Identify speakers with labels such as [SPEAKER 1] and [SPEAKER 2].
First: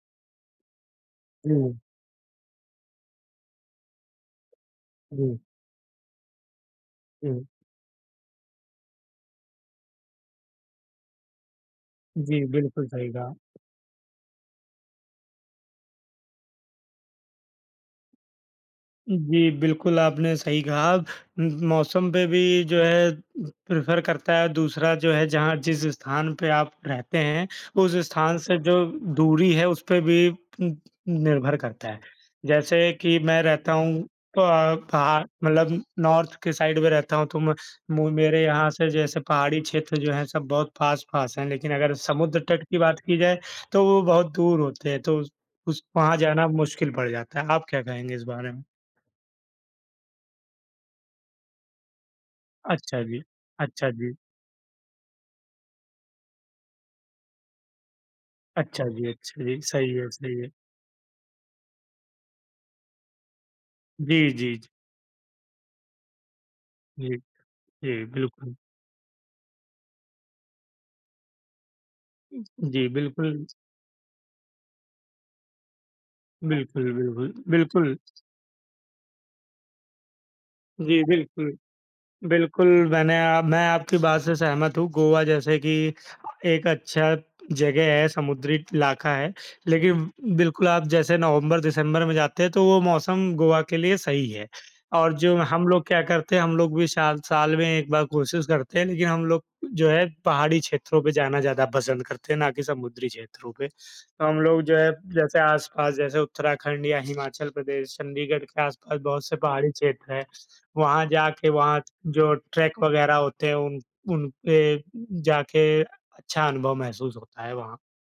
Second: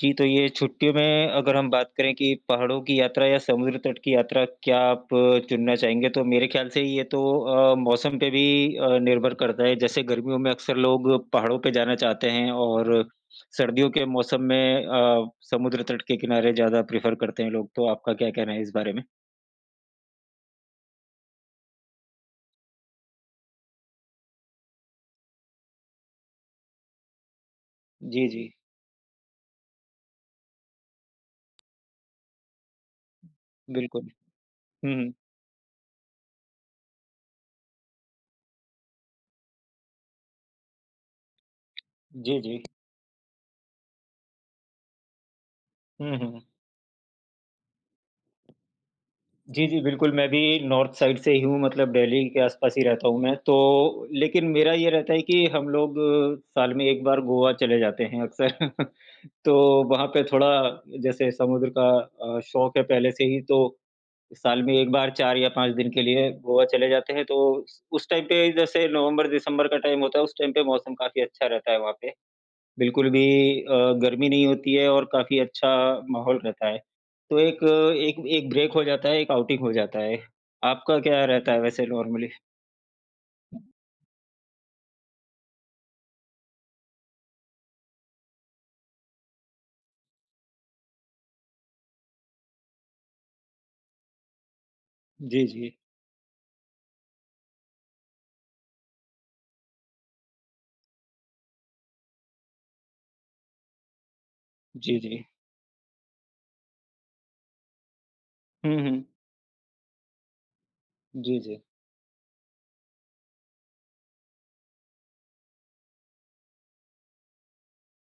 [SPEAKER 1] जी, तो ये छुट्टियों में अगर हम
[SPEAKER 2] हुँ।
[SPEAKER 1] बात करें कि पहाड़ों की यात्रा या समुद्र तट की यात्रा क्या आप
[SPEAKER 2] जी।
[SPEAKER 1] चुनना चाहेंगे? तो मेरे ख़याल से ये तो
[SPEAKER 2] हुँ।
[SPEAKER 1] अ, मौसम पे भी अ, निर्भर करता है, जैसे गर्मियों में अक्सर लोग पहाड़ों पे जाना चाहते
[SPEAKER 2] जी,
[SPEAKER 1] हैं
[SPEAKER 2] बिल्कुल
[SPEAKER 1] और,
[SPEAKER 2] सही कहा।
[SPEAKER 1] सर्दियों के मौसम में अ, समुद्र तट के किनारे ज़्यादा प्रिफ़र करते हैं लोग तो आपका क्या कहना है इस बारे में?
[SPEAKER 2] उम, जी, बिल्कुल आपने सही कहा। उम, मौसम पे भी जो है प्रिफ़र करता है, दूसरा जो है जहाँ जिस स्थान पे आप रहते हैं उस
[SPEAKER 1] जी,
[SPEAKER 2] स्थान
[SPEAKER 1] जी।
[SPEAKER 2] से जो दूरी है उस पे भी पूम्प निर्भर करता है। जैसे कि मैं रहता हूँ,
[SPEAKER 1] बिल्कुल।
[SPEAKER 2] प
[SPEAKER 1] हुँ, हुँ।
[SPEAKER 2] पहा मतलब नॉर्थ के साइड में रहता हूँ तो म मु मेरे यहाँ से जैसे पहाड़ी क्षेत्र जो हैं सब बहुत पास-पास हैं, लेकिन अगर
[SPEAKER 1] जी,
[SPEAKER 2] समुद्र
[SPEAKER 1] जी।
[SPEAKER 2] तट की बात की जाए तो वो बहुत दूर होते हैं तो उस उस वहाँ
[SPEAKER 1] हुँ, हुँ।
[SPEAKER 2] जाना मुश्किल पड़ जाता है। आप क्या कहेंगे इस बारे में?
[SPEAKER 1] जी, जी, बिल्कुल। मैं भी नॉर्थ साइड से ही हूँ, मतलब दिल्ली के आस-पास ही
[SPEAKER 2] अच्छा
[SPEAKER 1] रहता हूँ
[SPEAKER 2] जी,
[SPEAKER 1] मैं,
[SPEAKER 2] अच्छा
[SPEAKER 1] तो
[SPEAKER 2] जी।
[SPEAKER 1] लेकिन मेरा ये रहता है कि हम लोग साल में 1 बार गोवा चले जाते हैं अक्सर।
[SPEAKER 2] अच्छा जी, अच्छा
[SPEAKER 1] तो,
[SPEAKER 2] जी, सही
[SPEAKER 1] वहाँ
[SPEAKER 2] है,
[SPEAKER 1] पे
[SPEAKER 2] सही
[SPEAKER 1] थोड़ा
[SPEAKER 2] है।
[SPEAKER 1] जैसे समुद्र का अ, शौक है पहले से ही तो,
[SPEAKER 2] जी, जी,
[SPEAKER 1] साल
[SPEAKER 2] जी।
[SPEAKER 1] में 1 बार 4 या 5 दिन के लिए गोवा चले जाते
[SPEAKER 2] जी।
[SPEAKER 1] हैं, तो उस
[SPEAKER 2] जी,
[SPEAKER 1] उस टाइम पे
[SPEAKER 2] बिल्कुल।
[SPEAKER 1] जैसे नवंबर-दिसंबर का टाइम होता है, उस टाइम पे मौसम काफ़ी अच्छा रहता है वहाँ पे।
[SPEAKER 2] उम, जी,
[SPEAKER 1] बिल्कुल भी
[SPEAKER 2] बिल्कुल।
[SPEAKER 1] अ, गर्मी नहीं होती है और काफ़ी अच्छा माहौल रहता है,
[SPEAKER 2] बिल्कुल, बिल्कुल,
[SPEAKER 1] तो एक
[SPEAKER 2] बिल्कुल।
[SPEAKER 1] एक एक ब्रेक हो जाता है, एक आउटिंग हो जाता है। आपका
[SPEAKER 2] जी,
[SPEAKER 1] क्या रहता
[SPEAKER 2] बिल्कुल।
[SPEAKER 1] है वैसे नॉर्मली?
[SPEAKER 2] बिल्कुल, मैंने अ, मैं आपकी बात से सहमत हूँ। गोवा जैसे कि एक अच्छा जगह है, समुद्री इलाका है, लेकिन बिल्कुल आप जैसे नवंबर-दिसंबर में जाते हैं तो वो मौसम गोवा के लिए सही है और जो
[SPEAKER 1] जी,
[SPEAKER 2] हम
[SPEAKER 1] जी।
[SPEAKER 2] लोग क्या करते हैं, हम लोग भी साल साल में 1 बार कोशिश करते हैं, लेकिन हम लोग जो है पहाड़ी क्षेत्रों पे जाना ज़्यादा पसंद करते हैं ना कि समुद्री क्षेत्रों पे। हम लोग जो है
[SPEAKER 1] जी, जी।
[SPEAKER 2] जैसे आस-पास जैसे उत्तराखंड या हिमाचल प्रदेश, चंडीगढ़ के
[SPEAKER 1] हुँ,
[SPEAKER 2] आस-पास
[SPEAKER 1] हुँ।
[SPEAKER 2] बहुत से पहाड़ी क्षेत्र हैं, वहाँ
[SPEAKER 1] जी,
[SPEAKER 2] जाके
[SPEAKER 1] जी।
[SPEAKER 2] वहाँ जो ट्रैक वगैरह होते हैं उन उन पे जाके, अच्छा अनुभव महसूस होता है वहाँ।